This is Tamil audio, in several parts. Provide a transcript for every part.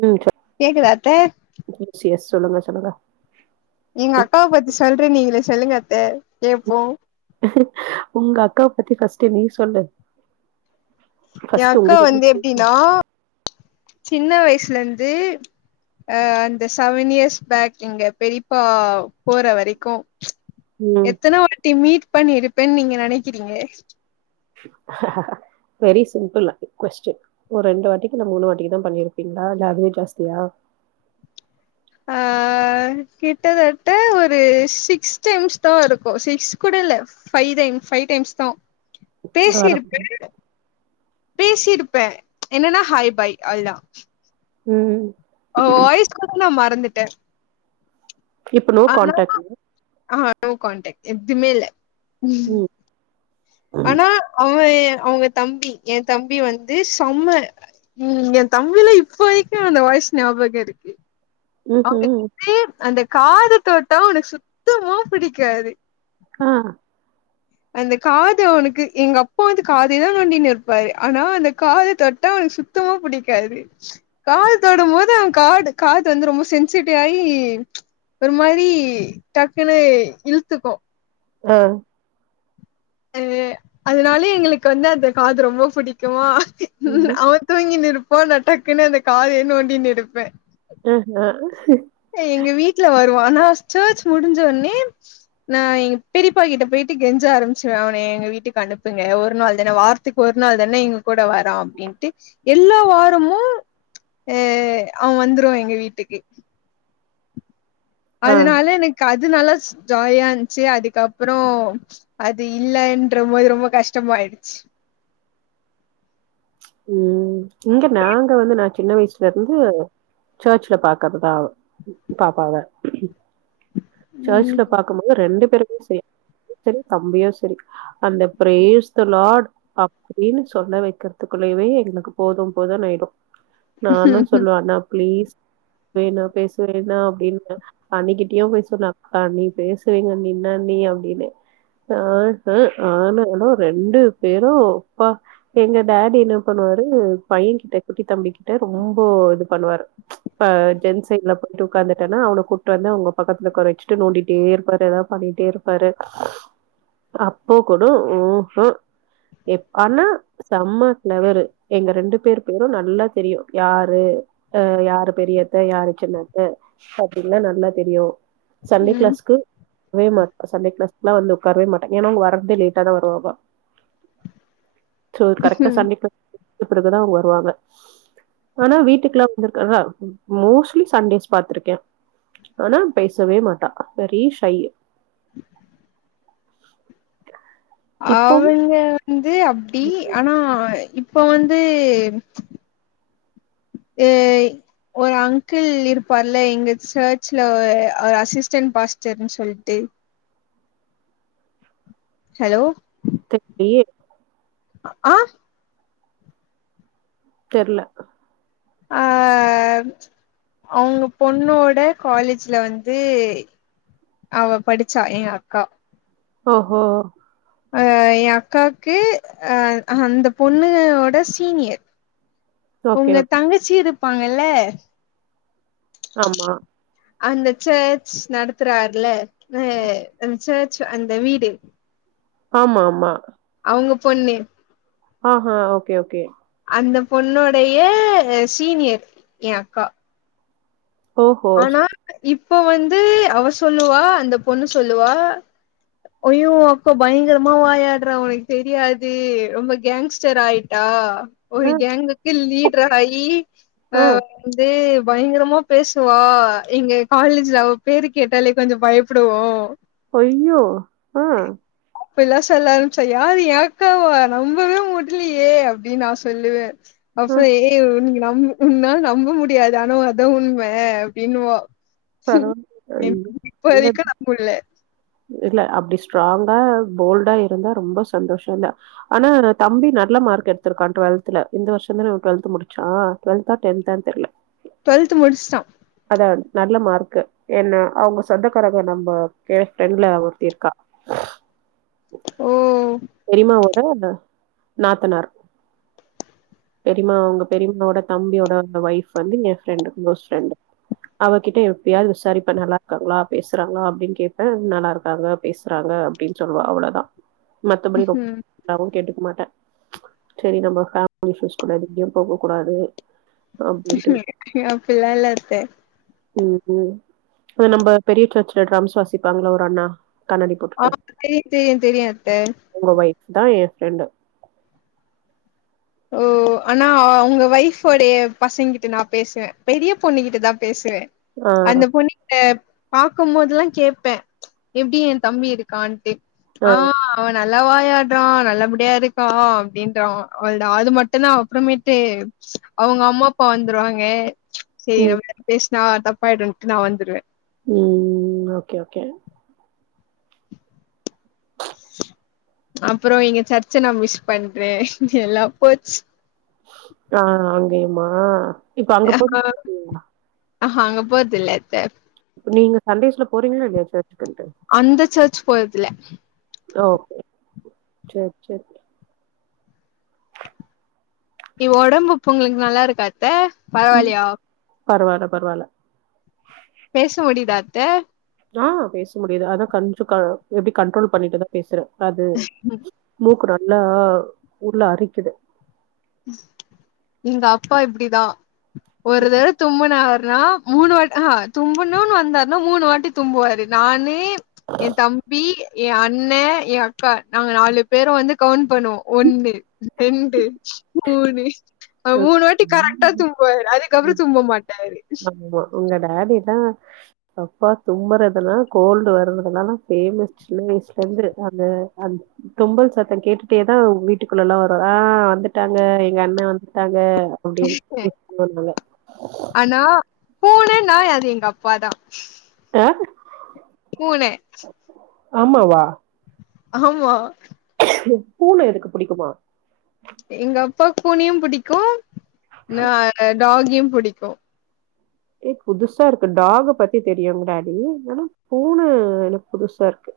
உம் சே [unintelligible] எஸ் எஸ் சொல்லுங்க சொல்லுங்க எங்க அக்காவ பத்தி சொல்றனீங்களே சொல்லுங்க அ கேப்போம் உங்க அக்காவ பத்தி ஃபஸ்ட் நீ சொல்லு ஏ ஃபர்ஸ்ட் அக்கா உங்ககிட்ட வந்து எப்டின்னா கேக்குறேன். சின்ன வயசுல இருந்து அஹ் அந்த செவன் இயர்ஸ் பேக் எங்க பெரிப்பா போற வரைக்கு ம் எத்தன வாட்டி மீட் மீட் பண்ணிருப்பேன்னு நீங்க நெனக்கிறீங்க வெரி சிம்பிள் கொஸ்டின் ஒரு ரண்டு வாட்டிக்கு இல்ல மூணு வாட்டிகுதா பண்ணிர்பீங்களா இல்ல அதுவே ஜாஸ்தியா ஆஹ் கிட்டதட்ட ஒரு சிக்ஸ் டைம்ஸ்தா இருக்கு சிக்ஸ் கூட இல்ல ஃபைதேன் ஃபைவ் டைம்ஸ்தா பரவால பேசிரு பே பேசிருப்பே என்னனா ஹாய் பாய் அதுதா உம் அவ வாய்ஸ் கூட நா மற ந்துட்டே இப்ப நோ கான்டாக்ட் ஆ நோ கான்டக்ட் எதுமே இல்ல ம் [unintelligible] ஆனா அவ எ அவுங்க தம்பி எந்தம்பி வந்து செம்ம உம் எ தம்பில இப்ப வயிக்கு அந்த வாயாஸ் ஞாபக இருக்கு ம்ஹும் அவுங்ககிட்டயே அந்த காது தோட்டோ அவுனுக்கு சுத்தமா பிடிக்காது ஆஹ் அந்த காது அவுனுக்கு எங்க அப்பாது காததே நோண்டினுருபாரு ஆனா அந்த காத தொட்டா அவுனுகு சுத்தமா புடிக்காது காது தொடு போது அவ காடு காது வந்து ரொம்ப சென்சிட்டிவ் ஆகி ச் ஒரு மாரி டக்குனு இல்த்துகு ஆஹ் அஹ் அதனாலயே எங்ளுகு வந்து அந்த காது ரொம்ப புடிக்குமா உம் ம்ஹும் அவ தூங்கினுருப் போன டக்குனு அந்த காலதயேனோண்டினு இருப்பே அஹ் ஹ எங்க வீட்ல வருவா ஆனா சேர்ச் முடிஞ்ச ஒனே நா எங் பெரிபா கிட்ட போயிடு கெஞ்ச ஆரம்பிச்சுவ அவன எங்க வீட்டுகு அனுபுங்க ஒரு நாள் தான வாரத்துக்கு ஒரு நாள் தான எங்க கூட வரா அப்டின்டு எல்லா வாரமு அஹ் அவ வந்துருவா எங்க வீட்டுக்கு ஆ அதனால எனக்கு அது இது நல்லாஸ் ஜாயா இந்துச்சு அதுக்கப்றொ அது இல்லன்றபோது ரொம்ப கஷ்டமாயிடுச்சு உம் இங்க நாங்க வந்து நா சின்ன வயஸ்ல இருந்து சேர்ச்ல பாக்றதுதா அவ பாப்பாவ சேர்ச்ல ம் பாக்குபோது ரெண்டு பேரு சே செரி தம்பியு செரி அந்த ப்ரேஸ்தலார்ட் அப்டினு சொல்ல வைக்ரத்துக்குள்ளேவே எங்ளுகு போது போது ஆயிடு நானு சொல்லுவ அண்ணா பிளீஸ் வேணா பேசுரேணா அப்டின்ன அண்ணிகிட்டயு பேஸ் சுனாப் ஆணி பேசுவிங்க அண்ணி என்னா நீ அப்டினே ஹா ஹ ஆனாலு ரெண்டு பேரு ப்பா எங்க டாடி என்ன பண்ணுவாரு பைய கிட்ட குட்டி தம்பி கிட்ட ரொம்போ இது பண்ணுவாரு பா டென்ஷன்ல பண்ணிட்டு உக்காந்துட்டேனா அவன கூட்டு வந்து அவங்க பக்கத் அத கொறசுட்டு நோண்டிட்டே இருபாரு ஏதாவ பண்ணிட்டே இருபாரு அப்போ கூட ஊகு எப்பனா செம்ம கிளவர் எங்க ரெண்டு பேரு பேரு நல்லா தெரியு யாரு பெரிய அத்த யாரு சின்ன அத்த அப்டின்ல நல்லா தெரியு சண்டே ம் க்ளாஸ்கு வே மா சண்டே க்ளாஸ் லா வந்து உக்காரவே மாட்டே ஏனா இவுங்க வரதே லேட்டா தா வருவாக சோ கரெக்டா ம். சண்டே க்ளா பிறகுதா அவுங்க வருவாங்க ஆனா வீட்டுக்லா வந்ருக்காங்க மோஸ்ட்லி சண்டேஸ் பாத்ருக்கே ஆனா பேசவே மாட்டா வெரி ஷை [inaudible] [inaudible] இப்பவும் அவுங்க அது அப்டி ஆனாஹ் இப்போ வந்து ஏ ஒரு அங்கிள் இருப்பார்ல எங்க சர்ச்ல ஒரு அசிஸ்டன்ட் பாஸ்டர்னு சொல்ட்டு ஹலோ [unintelligible] அ ஆஹ் தெர்ல ஆஹ் அவங்க பொண்ணோட காலேஜ்ல வந்து அவ படிச்சா ஏ அக்கா ஓஹோ அஹ் என் அக்காக்கு அ அஹ் அந்த பொண்ணுோட சீனியர் ஓகே, உங்க ஓகே. தங்கச்சி இரு இருப்பாங்கல்ல ஆமா அந்த சர்ச் நடத்துறாருல அஹ் அந்த சர்ச் அந்த வீடு ஆமா ஆமா அவங்க பொண்ணு ஆஹா ஓகே ஓகே அந்த பொண்ணொடைய சீனியர் ஏ அக்கா ஓஹோ! ஆனா இப் போ வந்து அவ சொல்லுவா அந்த பொண்ணு சொல்லுவா அய்யோ அக்கோ பயங்கரமா வாயாடுறா உனக்கு தெரியாது ரொம்ப கேங்ஸ்டர் ஆயிட்டா ஒரு அ, கேங்குக்கே லீட் ட்ரா ஆயி அ. ஆ வந்து பயங்கரமா பேஸ் சவா எங்க காலேஜ்ல அவ பேரு கேட்டாலே கொஞ்சோ பயப்டுவோ ஐய்யோ ஆ இப்பட்லா சொல்ல ஆரம்ப்ச்சா யார் ஏ அக்காவா நம்பவே முடியலையே அப்டின்னு நா சொல்லுவே அ. பஃபெ ஏ உன்கி நா உன் உன்னால நம்ப முடியாது ஆனா அதா உண்ம அப்டின்னுவா பரவால்ல. ஐயோ! நல்லது. இப்பவரைக்கூ நம்ப்முடில இல்ல அப்டி ஸ்ட்ராங்கா போல்டா இருந்தா ரொம்ப சந்தோஷந்தா ஆனா நா தம்பி நல்ல மார்க் எடுத்திருக்கா டுவெல்த்துல இந்த வருஷோந்தான அவ டுவெல்த்து முடிச்சா டுவெல்தா டென்த்தா தெர்ல டுவெல்த் முடிச்சுட்டா வெல் நல்ல மார்க்கு ஏன்னா அவுங்க சொந்தக்காரக நம்ம கேஃப் டென்ல ஒருத்திருக்கா ஓ பெரியம்மாவோட ப நாத்தனார் பெரியமா உங்க பெரியமாவோட தம்பியோட அந்த ஒய்ஃப் வந்து ஏ ஃப்ரெண்டு க்ளோஸ் ஃப்ரெண்டு அவகிட்ட எப்பயாவ்து விசாரிப்பே நல்லாருக்காங்ளா பேசுறாங்ளா அப்டின்னு கேப்பே நல்லாருக்காங்க பேசுறாங்க அப்டின்னு சொல்லுவா அவ்ளோதா மத்தபடி ம்ஹும். ரொம் [inaudible] கேட்டுக்க மாட்டே செரி நம்ம ஃபேமிலி இஷ்யூஸ் கூட எதுவுமே போக கூடாது அப்டின்ட்டு அப்டிலால்ல அத்தே ம்ஹும் அத நம்ப பெரிய சர்ச்ல டிரம்ஸ் வாசிப்பாங்கவ ஒரு அண்ணா கண்ணாடி ஆ போட்டுட்டு தெரியூ தெரியூ தெரியூ அத்தே உ வைஃப் தா ஏ ஃப்ரெண்டு ஓ ஆனா உங்க வய்ஃபோடைய பசங்கிட்ட நா பேசுவே பெரிய பொண்ணு கிட்டதா பேசுவே ஆ அந்த பொண்ணுகிட்ட பாக்கும்போதுலா கேப்பே எப்டி ஏந்தம்பி இருக்கான்ட்டு ஆ அவனா நல்லா வாயாட்றா நல்லபடியா இருக்கா அப்டின்றா அவுள்தா அது மட்டுந்தா அப்றமேட்டு அவுங்கம்மாப்பா வந்துருவாங்க சே ம் [unintelligible] பேஸ் நா தப்பாய்டூன்ட்டு நா வந்துருவே ம் ஓகே ஓகே அப்றோ இங்க சர்ச்ச நா மிஸ் பண்றே எல்லா போச் ஆ ஆ ஏம்மா இப்ப அங்க போயிட் [unintelligible] அஹ் அங்க போர்த்தில்ல அத்த நீங்க சண்டேஸ்ல போறீங்களா இல்லையா [unintelligible] அந்த சர்ச் போர்தில்ல ஓகே சேர் சேர் நீ ஒடம்பு இப்போ உங்களுக்கு நல்லா இருக்கா த்த ம் பரவாலியா? பரவால்ல பரவால்ல பேச முடியுதா அத்த ஆஹ் பேச முடியுது அதா கஞ்சோ எப்டி கண்ட்ரோல் பண்ணிட்டுதா பேசுற அது மூக்கு னாட் ன்னா உள்ள அரிக்கிது எங்க அப்பா இப்டிதா ஒரு தடவ தும்முனா றா மூணு வாட் ஆஹா தும்புணும்ன்னு வந்தார்ன்னா மூணு வாட்டி தும்புவாரு நானு என் தம்பி என் அண்ண என் அக்கா நாங்க நாலு பேரு வந்து கவுண்ட் பண்ணுவோ ஒன்னு ரெண்டு ச் மூணு மூணு வாட்டி ம் கரெக்டா தும்புவாரு அதுக்கப்றோ ம். தும்ப மாட்டாரு ஆமா உங்க டாடில்லா அப்பா தும்மறதல்லா கோல்டு வர்றதுலல்லா பேமஸ் சின்ன வயசுலந்து அந்த அ தும்பல் சத்தம் கேட்டுட்டேதா வீட்டுக்குள்ள எல்லா வருவா ஆஹ் வந்துட்டாங்க எங்க அண்ண வந்து ங்க அப்டினு விக்ஸ் மருந்துல பூன நா அது எங்க அப்பாதா ஆ பூன ஆமாவா ஆமா பூன எதுக்கு புடிக்குமா எங்க அப்பாக்கு புனையும் புடிக்கு நா ஆட்டக் டாகியும் புடிக்கு ஏ புதுசா இருக்கு டாக பத்தி தெரியும் முன்னாடி ஆனா பூன எனக்கு புதுசா இருக்கு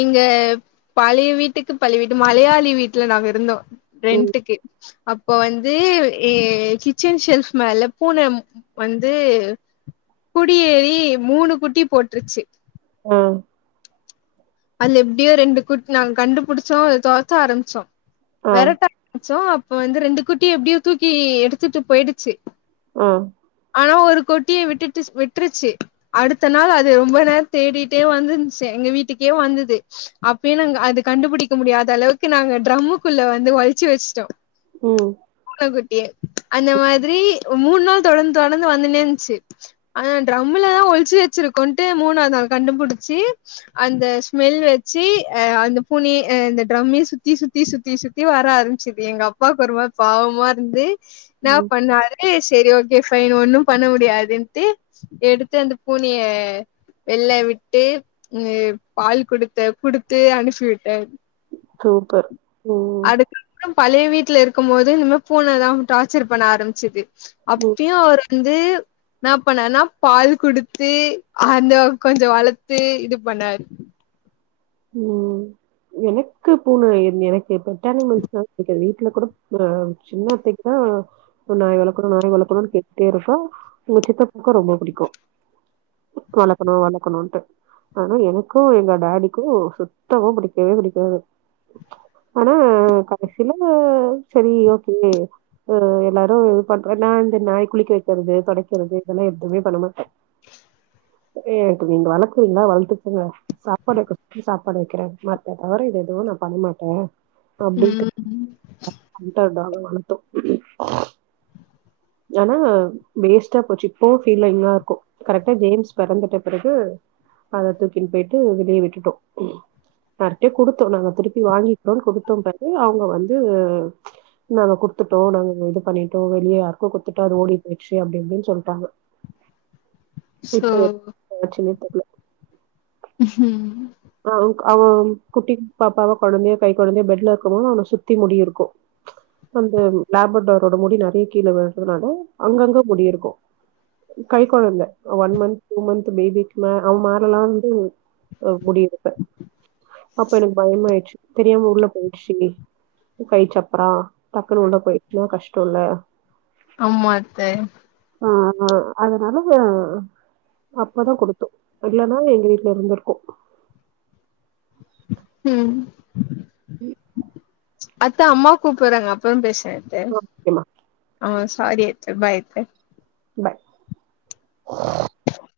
இங்க பழைய வீட்டுக்கு பழைய வீடு மலையாளி வீட்ல நாங்க இருந்தோ ம் ரெண்ட்டுக்கு அப்போ வந்து கிச்சன் ஷெல்ஃப் மேல பூன வந்து குடியேறி மூணு குட்டி போட்டுருச்சு ஆஹ் அதுல எப்படியோ ரெண்டு குட்டி நாங்க கண்டுபிடிச்சோ அத துரத்த ஆரம்பிச்சோ ஆ வெறட்ட ஆரம்பிச்சோ இப்ப வந்து ரெண்டு குட்டிய எப்படியோ தூக்கி எடுத்துட்டு போயிடுச்சு ஆஹ் ஆனா ஒரு குட்டியை விட்டுட்டு விட்டுருச்சு அடுத்த நாள் அது ரொம்ப நேரோ தேடிட்டே வந்துந்துச்சு எங்க வீட்டுக்கு கியோ வந்தது அப்பயு நாங்க அது கண்டுபிடிக்க முடியாத அளவுக்கு நாங்க டிரம்முக்குள்ள வந்து ஒளிச்சு வெச்சுட்டோ உம் குட்யே அந்த மாத்ரி மூண் நாள் தொடர்ந்து தொடர்ந்து வந்துனே இருந்ச்சி ஆனா ட்ரம்லதா ஒள்ச்சு வச்சிருக்கோன்ட்டு மூணாவ்து நாள் கண்டுபுடுச்சி அந்த ஸ்மெல் வச்சு அந்த பூனுயே அந்த ட்ரம்யே சுத்தி சுத்தி சுத்தி சுத்தி சுத்தி வர ஆரம்ச்சிது எங்க அப்பாவுக்கு ஒரு மாரி பாவ்மா இருந்து ன்னா ம் பண்ணாரு செரி ஓக் கே ஃபைன் ஒன்னு பண்ண முடியாதுன்டு எடுத்து அந்த பூனைய வெள்ள விட்டு பால் குடுத்த குடுத்து அனுப்பி விட்டாரு சூப்பர் ம் அதுக்கப்றோ பழைய வீட்ல இருக்கம்மோது இந்மா பூனதா டார்சர் பண்ண ஆரம்ச்சுது ம் அப்பியு ஒரு ந்து ன்னா பண்ணாருனா பால் குடுத்து அந்த கொஞ்ச வளத்து இது பண்ணாரு ம் எனக்கு பூன எனக்கு பெட் அனிமல்ஸ்லா புடிக்காது வீட்ல கூட சின்னத்தைக்கு தா நாய் வளக்கணு நரி வளக்கணுன் கேட்டே இருக்கு உங்க சித்தப்புக்கு ரொம்ப புடிக்கு பெட் வளக்கணு வளக்கணும்ன்ட்டு ஆனா எனக்கு எங்க டாடி க்கும் சுத்தமா புடிக்கவே புடிக்காது ஆனா கடசியல சரி ஓகே ஒரு எல்லாரு இது பண்ற நா இந்த நாய் குளிக்க வைக்கிறது தொடைக்கிறது இதல்லா எதுவுமே பண்ண மாட்ட ஏ நீங்க வளர்க்றீங்ளா வளர்த்துக்கோங்க சாப்பாடு வக்கற் சாப்பாடு வக்கிற மத்த தவர இது எதுவு நா பண் மாட்ட அப்டின்ன ம் சொல் [unintelligible] அனத்து ஏனா வேஸ்ட்டா போச்சு இப்போ ஃபீலிங்கா இருக்கு கரெக்டா ஜேம்ஸ் பெறந்துட்ட பிறகு அத தூக்கின் பெயிட்டு வெளிய விட்டுட்டோ யார்ட்டயோ குடுத்தோ நாங்க திருப்பி வாங்கிக்கிறோன் குடுத்தோ பத்தி அவ்ங்க வந்து நாங்க குடுத்துட்டோ நாங்க இது பண்ணிட்டோ வெளியார் கோ குத்துட்டோ அது ஓடி போயிச்சு அப்டி அப்டின் சொல்ட்டாங்க சோ இப்ப வச் தொலச்சதே தப் ம் அவன் அவன் குட்டி பாப்பாவா குழந்தையா கை குழந்தையா பெட்ல இருக்கும் போது அவனை சுத்தி முடியிருக்கும் அந்த லேப்ரட்டாரோட முடி நிறைய கீழே விழுறதுனால அங்கங்க முடியிருக்கும் கை குழந்தை ஒன் மந்த் டூ மந்த் பேபிக்கு அவன் மேல எல்லாம் வந்து முடி இருக்கு அப்ப எனக்கு பயமா ஆயிடுச்சு தெரியாம உள்ள போயிடுச்சு கை சப்புறான் டக்குன்னு உள்ளே போயிச்சுன்னா கஷ்டம் இல்ல ஆமா அத்தை ஆ அதனால அப்பதான் கொடுத்தோம் இல்லைன்னா எங்க வீட்டுல இருந்திருக்கும் ம் அத்தை அம்மா கூப்பிடுறாங்க அப்புறம் பேசு ஓகேம்மா. ஆ சாரி அச்சே பாய் ட்டு பாய்